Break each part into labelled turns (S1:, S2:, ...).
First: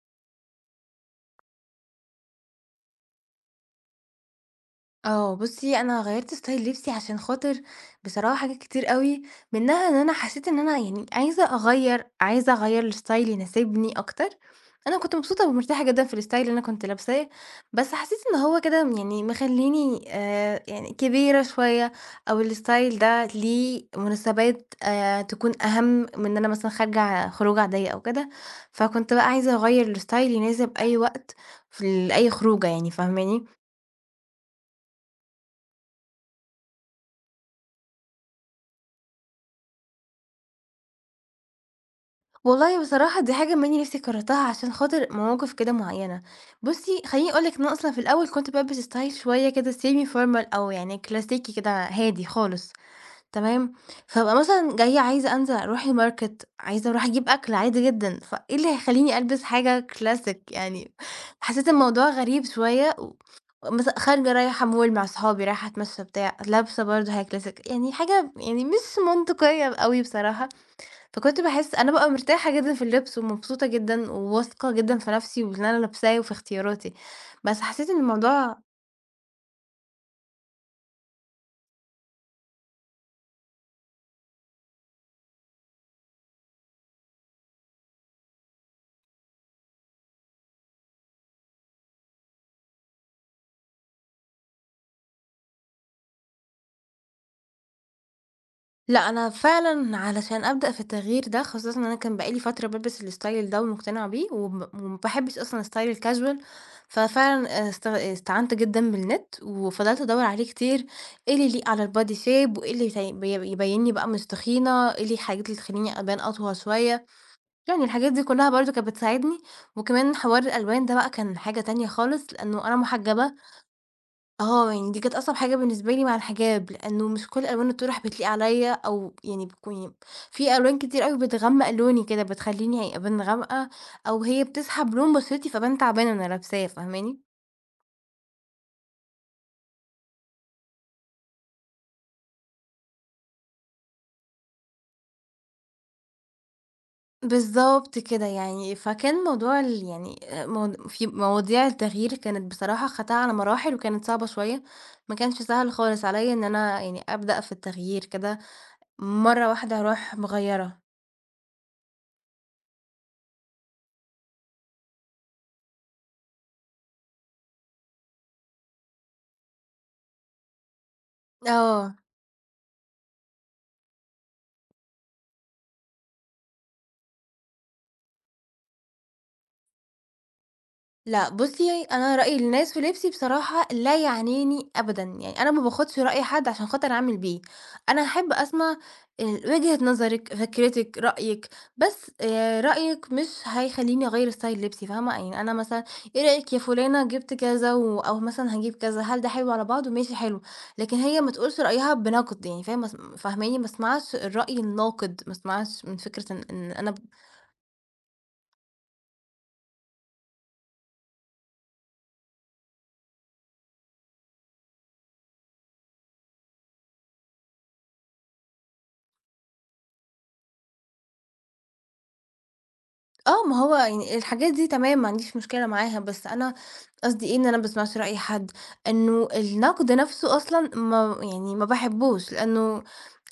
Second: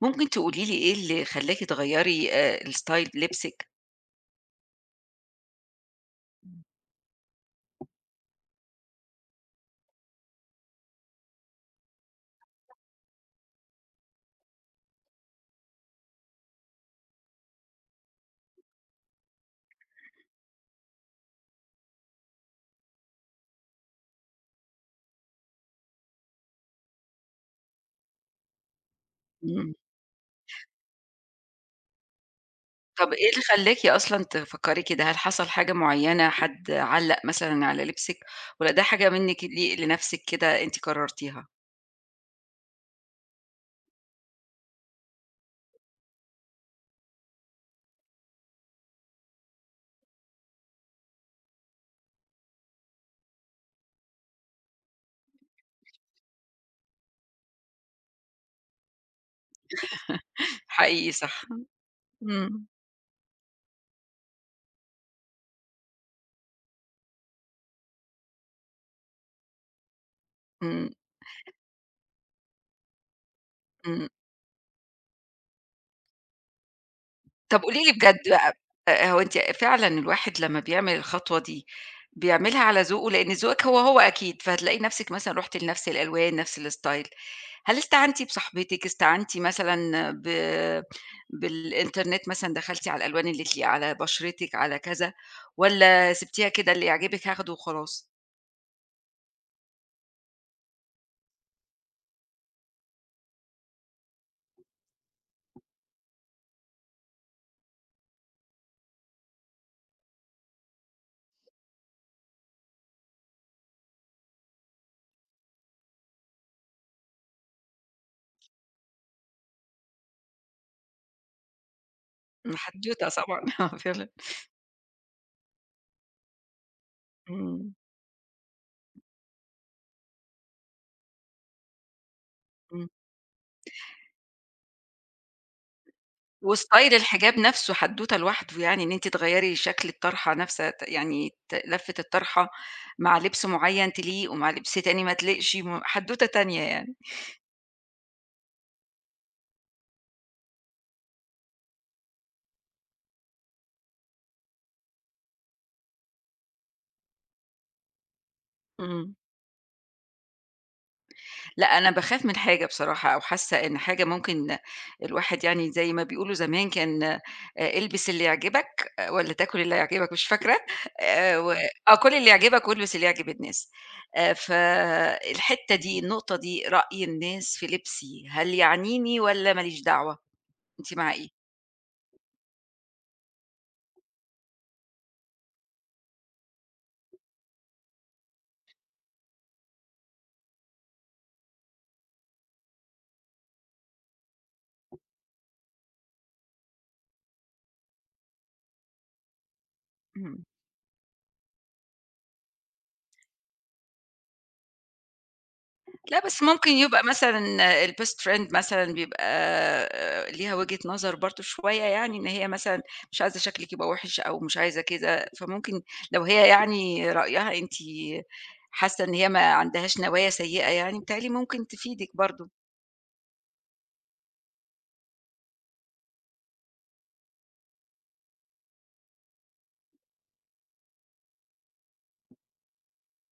S1: ممكن تقولي لي إيه اللي خلّاكِ تغيّري الstyle لبسِك؟
S2: آه، بُصّي، أنا غيّرت
S1: إمم.
S2: ستايل لبسي عشان خاطر بصراحة حاجات كتير أوي، منها إن أنا حسيت إن أنا يعني عايزة أغيّر الستايل يناسبني أكتر. أنا كنت مبسوطة ومرتاحة جدًا في الستايل اللي أنا كنت لابساه، بس حسيت إن هو كده يعني مخلّيني يعني كبيرة شوية أو الستايل ده ليه مناسبات تكون أهم من إن أنا مثلًا خارجة خروجة عادية أو كده، فكنت بقى عايزة
S1: إمم.
S2: أغيّر الستايل يناسب أي وقت في أي خروجة يعني،
S1: طَب إيه اللي
S2: فاهماني؟
S1: خلّاكِ أصلًا تفكّري كده، هل حصل حاجة معيّنة، حد علّق مثلًا على لبسِك والّا ده حاجة منِّك لي لنَفْسِك كده أنتِ قررتيها؟
S2: والله بصراحة دي حاجة منّي نفسي كرّرتها عشان خاطر مواقف كده معيّنة. بُصّي، خلّيني أقول لِك إن أنا أصلًا في الأول كنت بالبس style شوية كده semi formal أو يعني كلاسيكي كده هادي خالص، تمام؟ فابقى مثلًا جاية عايزة أنزل أروح الmarket، عايزة أروح أجيب أكل عادي جدًا، فإيه اللي هيخلّيني ألبس حاجة classic يعني؟
S1: حقيقي صح،
S2: حسّيت الموضوع غريب
S1: إمم،
S2: شوية و مثلًا خارجة رايحة mall مع صحابي، رايحة أتمشّى بتاع، لابسة برضه حاجة classic، يعني حاجة يعني مش منطقية أوي بصراحة.
S1: إمم،
S2: فكنت باحس أنا بابقى مرتاحة جدًا في اللبس ومبسوطة
S1: إمم.
S2: جدًا وواثقة جدًا في نفسي وفي اللي أنا لابساه وفي اختياراتي، بس
S1: طب قولي
S2: حسيت
S1: لي
S2: إن
S1: بجد بقى،
S2: الموضوع.
S1: هو أنتِ فعلًا الواحد لمّا بيعمل الخطوة دي، بيعملها على ذوقه؟ لإن ذوقِك هو، هو أكيد، فهتلاقي نَفْسِك مثلًا رُحتِ لنَفْس الألوان، نَفْس الstyle. هل استعنتِ بصاحبتِك، استعنتِ مثلًا بالإنترنت مثلًا، دخلتِ على الألوان اللي تليق على بشرتِك، على كذا، والّا سِبتيها كده اللي يعجبِك هاخده وخلاص؟
S2: لأ، أنا فعلًا علشان أبدأ في التغيير ده خاصةً إن أنا كان بقى لي فترة بالبس الstyle ده ومقتنعة بيه وما باحبش أصلًا style الcasual، ففعلًا استعنت جدًا بالنت وفضلت أدوّر عليه كتير، إيه اللي يليق على الbody shape وإيه اللي يت بي يبينّي بقى مش تخينة، إيه اللي الحاجات اللي تخلّيني أبان أطول شوية. يعني الحاجات دي كلّها برضه كانت بتساعدني، وكمان حوار الألوان ده بقى كان حاجة تانية خالص،
S1: إمم،
S2: لإنه أنا
S1: حدوتة
S2: محجبة.
S1: طبعًا، آه فعلًا.
S2: آه، يعني دي كانت أصعب حاجة بالنسبة لي مع الحجاب، لإنه مش كل ألوان
S1: إمم،
S2: الطرح بتليق عليَّ أو يعني بتكون، في ألوان كتير أوي بتغمّق لوني كده، بتخلّيني
S1: إمم.
S2: يعني أبان غامقة، أو هي بتسحب لون بشرتي فابان تعبانة وأنا لابساه،
S1: وستايل
S2: فاهماني؟
S1: الحجاب نفسه حدوتة لوحده، يعني إن أنتِ تغيّري شكل الطرحة نفسها ت يعني ت لفة الطرحة مع لبس معيّن تليق ومع لبس تاني ما تليقش، حدوتة تانية يعني.
S2: بالضبط كده يعني، فكان موضوع ال يعني مو في مواضيع التغيير كانت بصراحة خدتها على مراحل وكانت صعبة شوية، ما كانش سهل خالص عليَّ إن أنا يعني أبدأ في التغيير كده
S1: إمم.
S2: مرة واحدة أروح مغيّرة.
S1: لأ، أنا باخاف من حاجة بصراحة أو حاسة إن حاجة ممكن الواحد يعني زي ما بيقولوا زمان كان البس اللي يعجبك والّا تاكل اللي هيعجبك مش فاكرة و إمم. آه،
S2: آه.
S1: كُل اللي يعجبك والبس اللي يعجب الناس فالحتة دي النقطة دي رأي الناس في لبسي هل يعنيني والّا ما ليش دعوة؟ أنتِ مع إيه؟
S2: لأ بُصّي، يعني أنا رأي الناس في لبسي بصراحة لا يعنيني أبدًا، يعني أنا ما باخدش رأي حد عشان خاطر أعمل بيه، أنا أحب أسمع وجهة نظرِك، فكرتِك، رأيِك، بس رأيِك مش هيخلّيني أغيّر ستايل لبسي فاهمة؟ يعني أنا مثلًا إيه رأيِك يا فلانة جِبت كذا أو مثلًا هاجيب كذا، هل ده حلو على بعضه؟ ماشي حلو،
S1: إمم.
S2: لكن هي ما تقولش رأيها بنقد يعني فاهمة؟ فاهماني؟ ما اسمعش الرأي الناقد، ما اسمعش من
S1: لأ،
S2: فكرة
S1: بس
S2: إن
S1: ممكن
S2: إن أنا.
S1: يبقى مثلًا الbest friend مثلًا بيبقى ليها وجهة نظر برضه شوية يعني، إن هي مثلًا مش عايزة شكلِك يبقى وِحِش أو مش عايزة كده، فممكن لو هي يعني رأيها أنتِ حاسة إن هي ما عندهاش نوايا سيئة يعني، بيتهيأ لي ممكن تفيدِك برضه.
S2: آه، ما هو يعني الحاجات دي تمام، ما عنديش مشكلة معاها، بس أنا قصدي إيه، إن أنا ما باسمعش رأي حد، إنه النقد نَفْسه أصلًا ما باحبّوش، لإنه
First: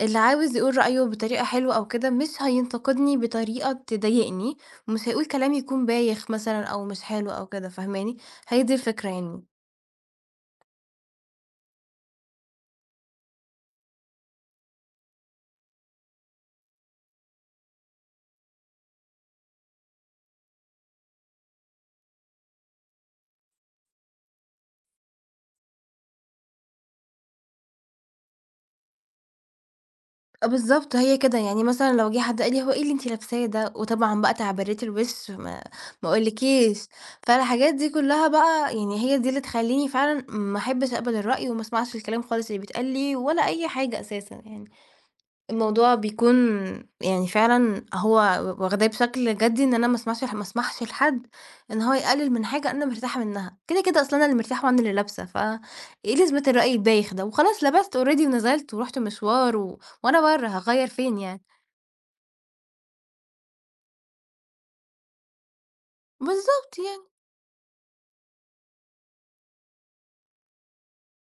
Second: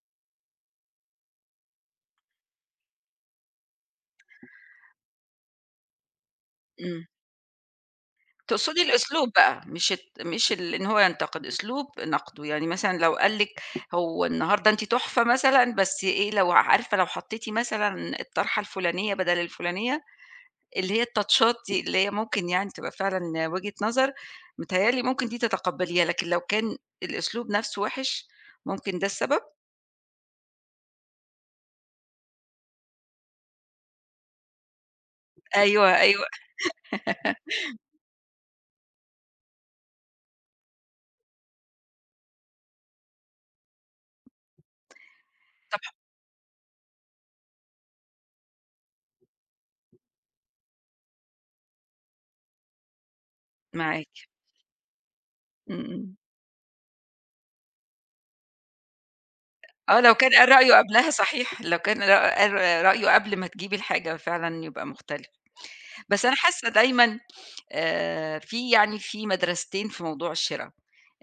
S2: اللي عاوز يقول رأيه بطريقة حلوة أو كده مش هينتقدني بطريقة تضايقني، ومش هيقول كلام يكون بايخ مثلًا أو مش
S1: إمم.
S2: حلو أو كده، فاهماني؟ هي دي
S1: تقصدي
S2: الفكرة
S1: الأسلوب
S2: يعني.
S1: بقى، مش إن هو ينتقد، أسلوب نقده، يعني مثلًا لو قال لِك هو النهارده أنتِ تحفة مثلًا، بس إيه، لو عارفة لو حطيتِ مثلًا الطرحة الفلانية بدل الفلانية اللي هي التاتشات دي، اللي هي ممكن يعني تبقى فعلًا وجهة نظر، متهيأ لي ممكن دي تتقبّليها، لكن لو كان الأسلوب نَفْسه وِحِش، ممكن ده السبب؟
S2: آه، بالضبط، هي كده، يعني مثلًا لو جه حد قال لي: "هو إيه اللي أنتِ لابساه ده؟" وطبعًا بقى تعبيرات الوِش ما
S1: أيوه،
S2: ما
S1: أيوه،
S2: أقولكيش، فالحاجات دي كلّها بقى يعني هي دي اللي تخلّيني فعلًا ما أحبش أقبل الرأي وما أسمعش الكلام خالص اللي بيتقال لي ولا أي حاجة أساسًا يعني.
S1: طبعًا
S2: الموضوع بيكون يعني فعلًا هو واخداه بشكل جدّي إن أنا ما اسمحش لحد إن هو يقلل من حاجة أنا مرتاحة منها، كده
S1: معاك،
S2: أصلًا أنا اللي مرتاحة وأنا اللي لابسة،
S1: إمم، إمم.
S2: فإيه لازمة الرأي البايخ ده؟ وخلاص لبست already ونزلت ورُحت مشوار و
S1: آه، لو
S2: وأنا
S1: كان
S2: برّه
S1: قال رأيه
S2: هاغيّر
S1: قبلها
S2: فين يعني؟
S1: صحيح، لو كان قال رأيه قبل ما تجيبي الحاجة فعلًا يبقى مختلف، بس أنا حاسة
S2: بالضبط يعني.
S1: دايمًا في يعني في مدرستين في موضوع الشِرا،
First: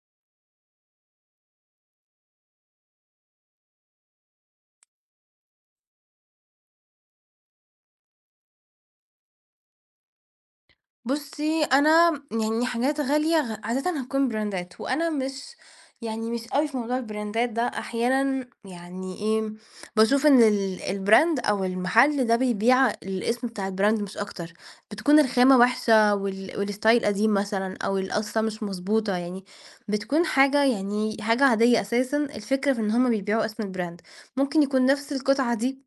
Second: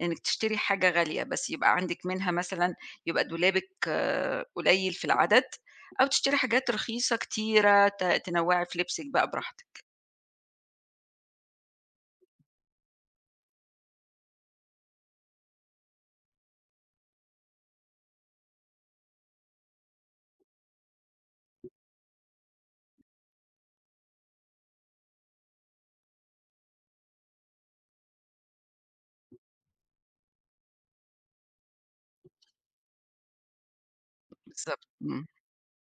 S1: إنِّك تشتري حاجة غالية، بس يبقى عندِك منها مثلًا يبقى دولابِك آه، قليل في العدد، أو تشتري حاجات رخيصة كتيرة تنوّعي في لبسِك بقى براحتِك.
S2: بُصّي، أنا يعني حاجات غالية عادةً هتكون براندات، وأنا مش أوي في موضوع البراندات ده، أحيانًا يعني إيه، باشوف إن الbrand أو المحل ده بيبيع الاسم بتاع الbrand مش أكتر، بتكون الخامة وحشة والstyle قديم مثلًا أو القصة مش مضبوطة، يعني بتكون حاجة يعني حاجة عادية أساسًا، الفكرة في إن هُم بيبيعوا اسم الbrand، ممكن
S1: بالضبط.
S2: يكون نفس
S1: إمم،
S2: القطعة دي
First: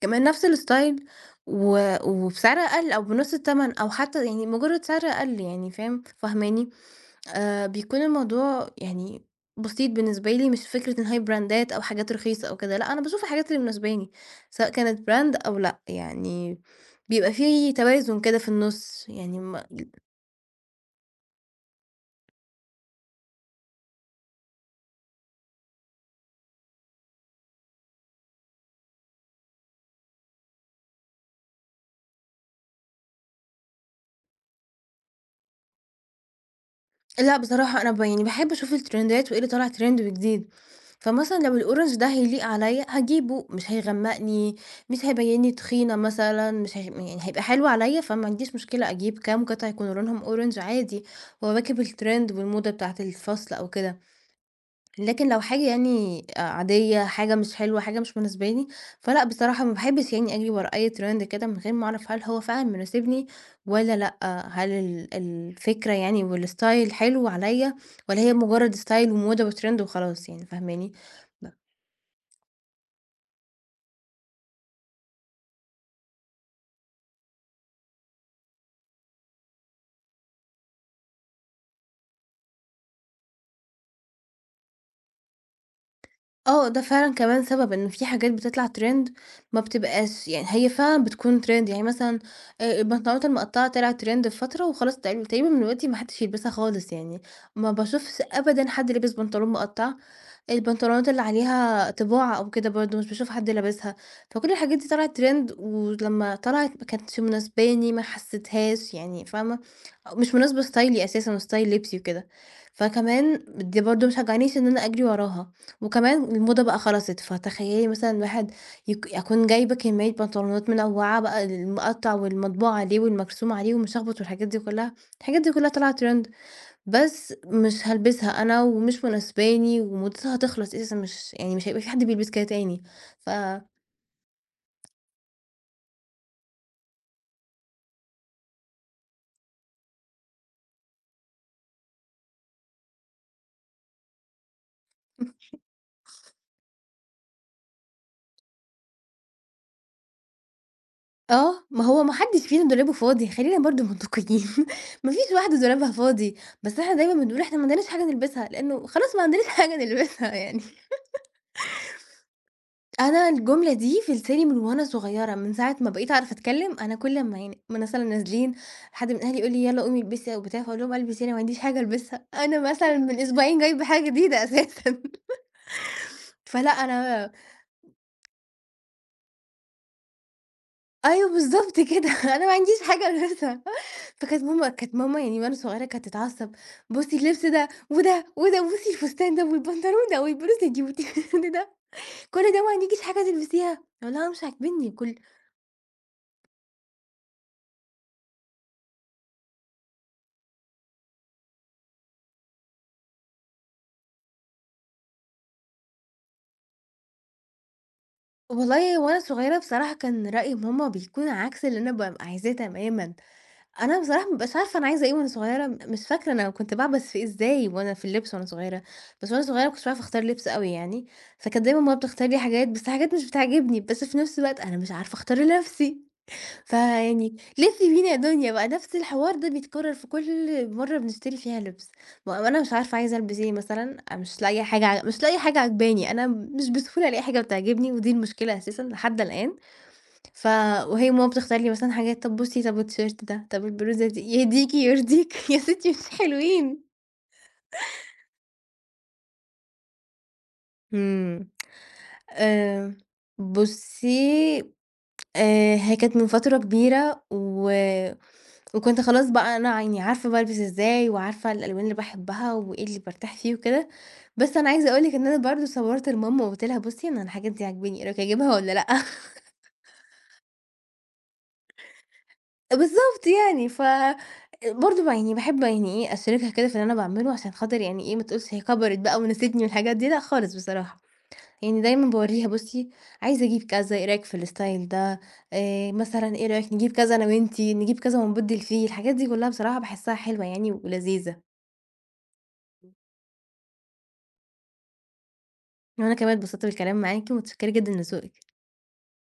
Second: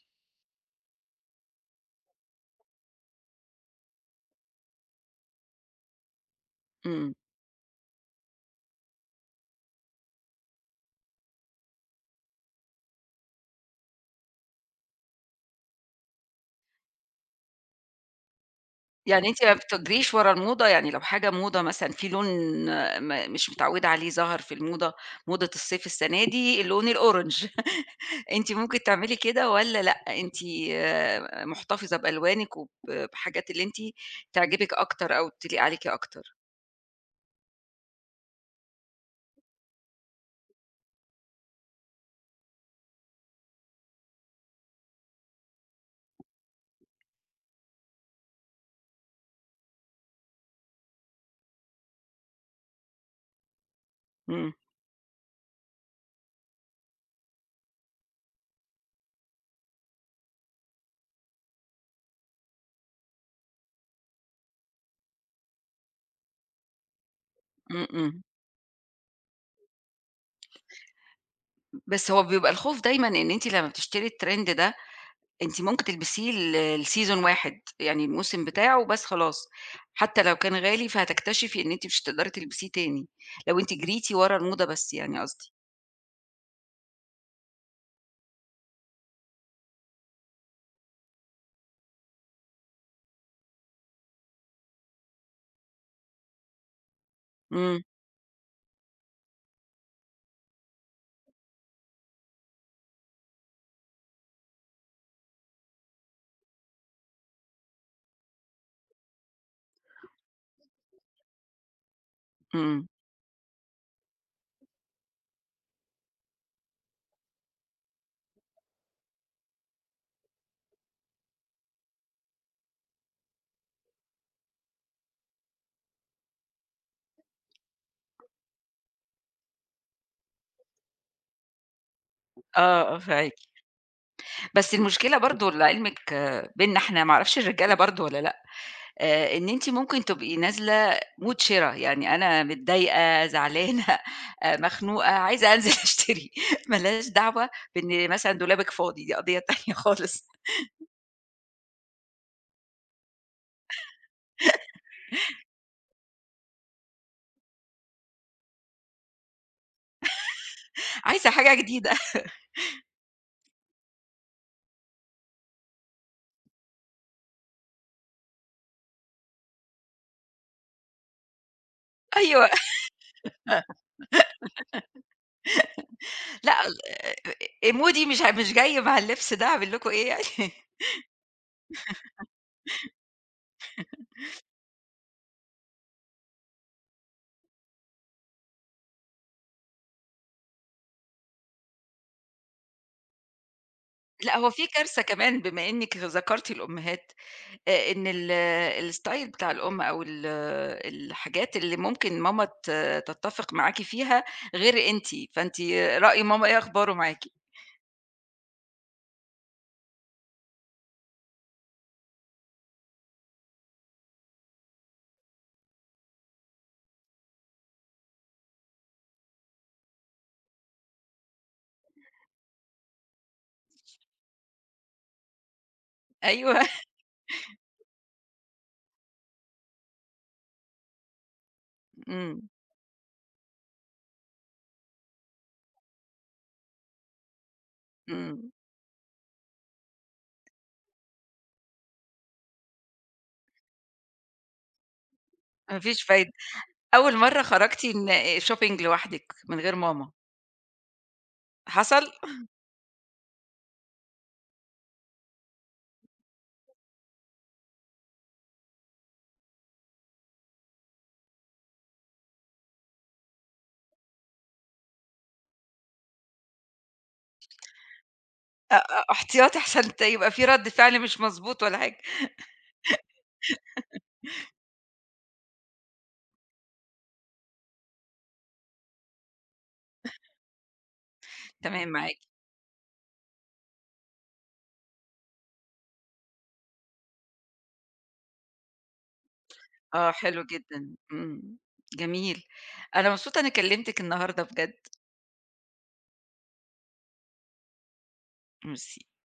S2: كمان نفس الستايل وبسعر أقل أو بنُص التمن أو حتى يعني مجرد سعر أقل يعني فاهم، فاهماني؟
S1: إمم.
S2: بيكون الموضوع يعني بسيط بالنسبة لي، مش فكرة إن هي براندات أو حاجات رخيصة أو كده، لأ أنا باشوف الحاجات اللي مناسباني، سواء كانت براند أو لأ، يعني بيبقى في توازن كده في النُص
S1: يعني
S2: يعني
S1: أنتِ ما
S2: ما
S1: بتجريش ورا الموضة، يعني لو حاجة موضة مثلًا في لون مش متعوّدة عليه ظهر في الموضة، موضة الصيف السنة دي اللون الأورنج. أنتِ ممكن تعملي كده والّا لأ، أنتِ محتفظة بألوانِك بحاجات اللي أنتِ تعجبِك أكتر أو تليق عليكِ أكتر؟
S2: لأ بصراحة أنا ب يعني باحب أشوف الترندات وإيه اللي طالع ترند وجديد، فمثلًا لو الأورنج ده هيليق عليَّ هاجيبه، مش هيغمّقني، مش هيبيّنّي تخينة مثلًا، مش هيغ يعني هيبقى حلو عليَّ، فما عنديش مشكلة أجيب كام قطعة يكونوا لونهم أورنج عادي، وأواكب الترند والموضة بتاعة الفصل أو كده.
S1: إمم،
S2: لكن لو حاجة يعني آه، عادية، حاجة مش حلوة، حاجة مش مناسباني، فلأ بصراحة ما باحبش يعني أجري ورا أي trend كده من غير ما أعرف هل هو فعلًا مناسبني والّا لأ، هل الفكرة يعني والstyle حلو عليَّ
S1: إمم،
S2: والّا
S1: إمم.
S2: هي مجرد style وموضة وtrend وخلاص يعني فاهماني؟ ب
S1: بس هو بيبقى الخوف دايمًا إن أنتِ لمّا بتشتري الtrend ده، أنتِ ممكن تلبسيه لseason واحد، يعني الموسم بتاعه بس خلاص، حتى لو كان غالي فهتكتشفي إن أنتِ مش هتقدري تلبسيه تاني، لو أنتِ جريتِ ورا الموضة بس يعني قصدي.
S2: آه، ده فعلًا كمان سبب إن في حاجات بتطلع trend ما بتبقاش يعني هي فعلًا بتكون trend يعني مثلًا البنطلونات المقطّعة طلعت trend في فترة وخلاص تقريبًا تقريبًا من دلوقتي ما حدش يلبسها خالص يعني، ما
S1: إمم،
S2: باشوفش أبدًا حد لابس بنطلون مقطّع. البنطلونات اللي عليها طباعة أو كده برضه مش باشوف حد لابسها، فكل الحاجات دي طلعت ترند ولمّا طلعت ما كانتش مناسباني، ما حسيتهاش يعني فاهمة، مش مناسبة ستايلي أساسًا وستايل لبسي وكده،
S1: إمم.
S2: فكمان دي برضه ما شجعنيش إن أنا أجري وراها، وكمان الموضة بقى خلصت، فتخيلي مثلًا الواحد أكون جايبة كمية بنطلونات منوعة بقى المقطع والمطبوع عليه والمرسوم عليه والمشخبط والحاجات دي كلها، الحاجات دي كلها طلعت ترند. بس مش هالبسها أنا ومش مناسباني ومدتها هتخلص أساسًا مش هيبقى في حد بيلبس كده تاني.
S1: آه، آه
S2: ف
S1: فاهماكِ. بس المشكلة برضه لعلمِك بيننا إحنا، ما أعرفش الرجالة برضه والّا لأ؟ إن أنتِ ممكن تبقي نازلة mood شِرا، يعني أنا متضايقة، زعلانة، مخنوقة، عايزة أنزل أشتري، ما لهاش دعوة بإن مثلًا دولابِك فاضي، دي قضية تانية خالص،
S2: آه، ما هو ما حدش فينا دولابه فاضي خلينا برضه منطقيين ما فيش واحدة دولابها فاضي، بس إحنا دايمًا بنقول إحنا ما عندناش حاجة نلبسها لإنه خلاص ما عندناش حاجة نلبسها يعني.
S1: عايزة حاجة جديدة
S2: أنا الجملة دي في لساني من وأنا صغيرة، من ساعة ما بقيت أعرف أتكلم أنا كل ما يعني من مثلًا نازلين حد من أهلي يقول لي: "يالّا قومي البسي" أو بتاع، فاقول لهم: "ألبس إيه أنا ما عنديش حاجة ألبسها."
S1: أيوه،
S2: أنا مثلًا من أسبوعين جايبة حاجة جديدة أساسًا.
S1: لأ
S2: فلأ أنا،
S1: مودي مش مش جاي مع اللبس ده، أعمل لكم إيه يعني؟
S2: أيوه بالضبط كده، أنا ما عنديش حاجة ألبسها، فكانت ماما يعني وأنا صغيرة كانت تتعصب، بُصّي اللبس ده وده وده، وبُصّي الفستان ده والبنطلون ده والبلوزة دي والتيشيرت ده، كل ده ما عندكيش حاجة تلبسيها، أقول لها
S1: لأ،
S2: مش
S1: هو في
S2: عاجبني
S1: كارثة كمان بما إنِّك ذكرتِ الأمهات. إن ال آه، الstyle بتاع الأم أو ال آه، الحاجات اللي ممكن ماما تتّفق معاكِ فيها غير أنتِ، فأنتِ رأي ماما إيه أخباره معاكِ؟
S2: والله. وأنا صغيرة بصراحة كان رأي ماما بيكون عكس اللي أنا بابقى عايزاه تمامًا. أنا بصراحة ما بابقاش عارفة أنا عايزة إيه وأنا صغيرة، مش فاكرة أنا كنت باعبَث في إيه إزاي وأنا في اللبس وأنا صغيرة، بس وأنا صغيرة ما كنتش باعرف أختار لبس أوي يعني، فكانت دايمًا ماما بتختار لي حاجات، بس حاجات مش بتعجبني، بس في نفس الوقت أنا مش عارفة أختار لنفسي،
S1: أيوه،
S2: فيعني لفي بينا يا دنيا بقى نفس الحوار ده بيتكرر في كل مرة بنشتري فيها لبس،
S1: إمم،
S2: ما أنا مش عارفة عايزة ألبس إيه مثلًا، أنا مش لاقية حاجة مش لاقية حاجة عاجباني، أنا مش بسهولة ألاقي حاجة بتعجبني، ودي
S1: إمم،
S2: المشكلة أساسًا لحد الآن. ف وهي ماما بتختار لي مثلًا حاجات، طب بُصي، طب التيشيرت ده، طب البلوزة دي، يهديكِ يرضيكِ يا
S1: ما
S2: ستي
S1: فيش
S2: مش
S1: فايدة.
S2: حلوين.
S1: أول مرّة خرجتِ إن shopping لوحدِك من غير ماما،
S2: إمم.
S1: حصل؟
S2: آآ، بُصي، هي كانت من فترة كبيرة وكنت خلاص بقى أنا يعني عارفة بالبس إزاي، وعارفة الألوان اللي باحبها، وإيه اللي بارتاح فيه وكده، بس أنا عايزة أقول لِك إن أنا برضه صوّرت لماما وقُلت لها: "بُصي، أنا الحاجات دي عاجباني، إيه رأيِك أجيبها والّا
S1: أ
S2: لأ؟"
S1: أ احتياطي عشان يبقى في رَد فعل مش مضبوط ولا حاجة،
S2: بالضبط يعني، برضه ب يعني باحب يعني إيه أشاركها كده في اللي أنا باعمله عشان خاطر يعني إيه ما تقولش هي كبرت بقى ونسيتني والحاجات دي، لأ خالص بصراحة، يعني
S1: تمام
S2: دايمًا
S1: معاكِ،
S2: باورّيها بُصّي عايزة أجيب كذا، إيه رأيِك في الstyle ده، مثلًا إيه رأيِك نجيب كذا أنا وأنتِ، نجيب كذا ونبدِّل فيه، الحاجات دي كلّها بصراحة
S1: آه
S2: باحسها
S1: حلو
S2: حلوة يعني
S1: جدًا،
S2: ولذيذة،
S1: إمم، جميل. أنا مبسوطة إني كلمتِك النهارده بجد،
S2: وأنا كمان اتبسطت بالكلام معاكِ ومتشكرة جدًا لذوقِك.
S1: ميرسي.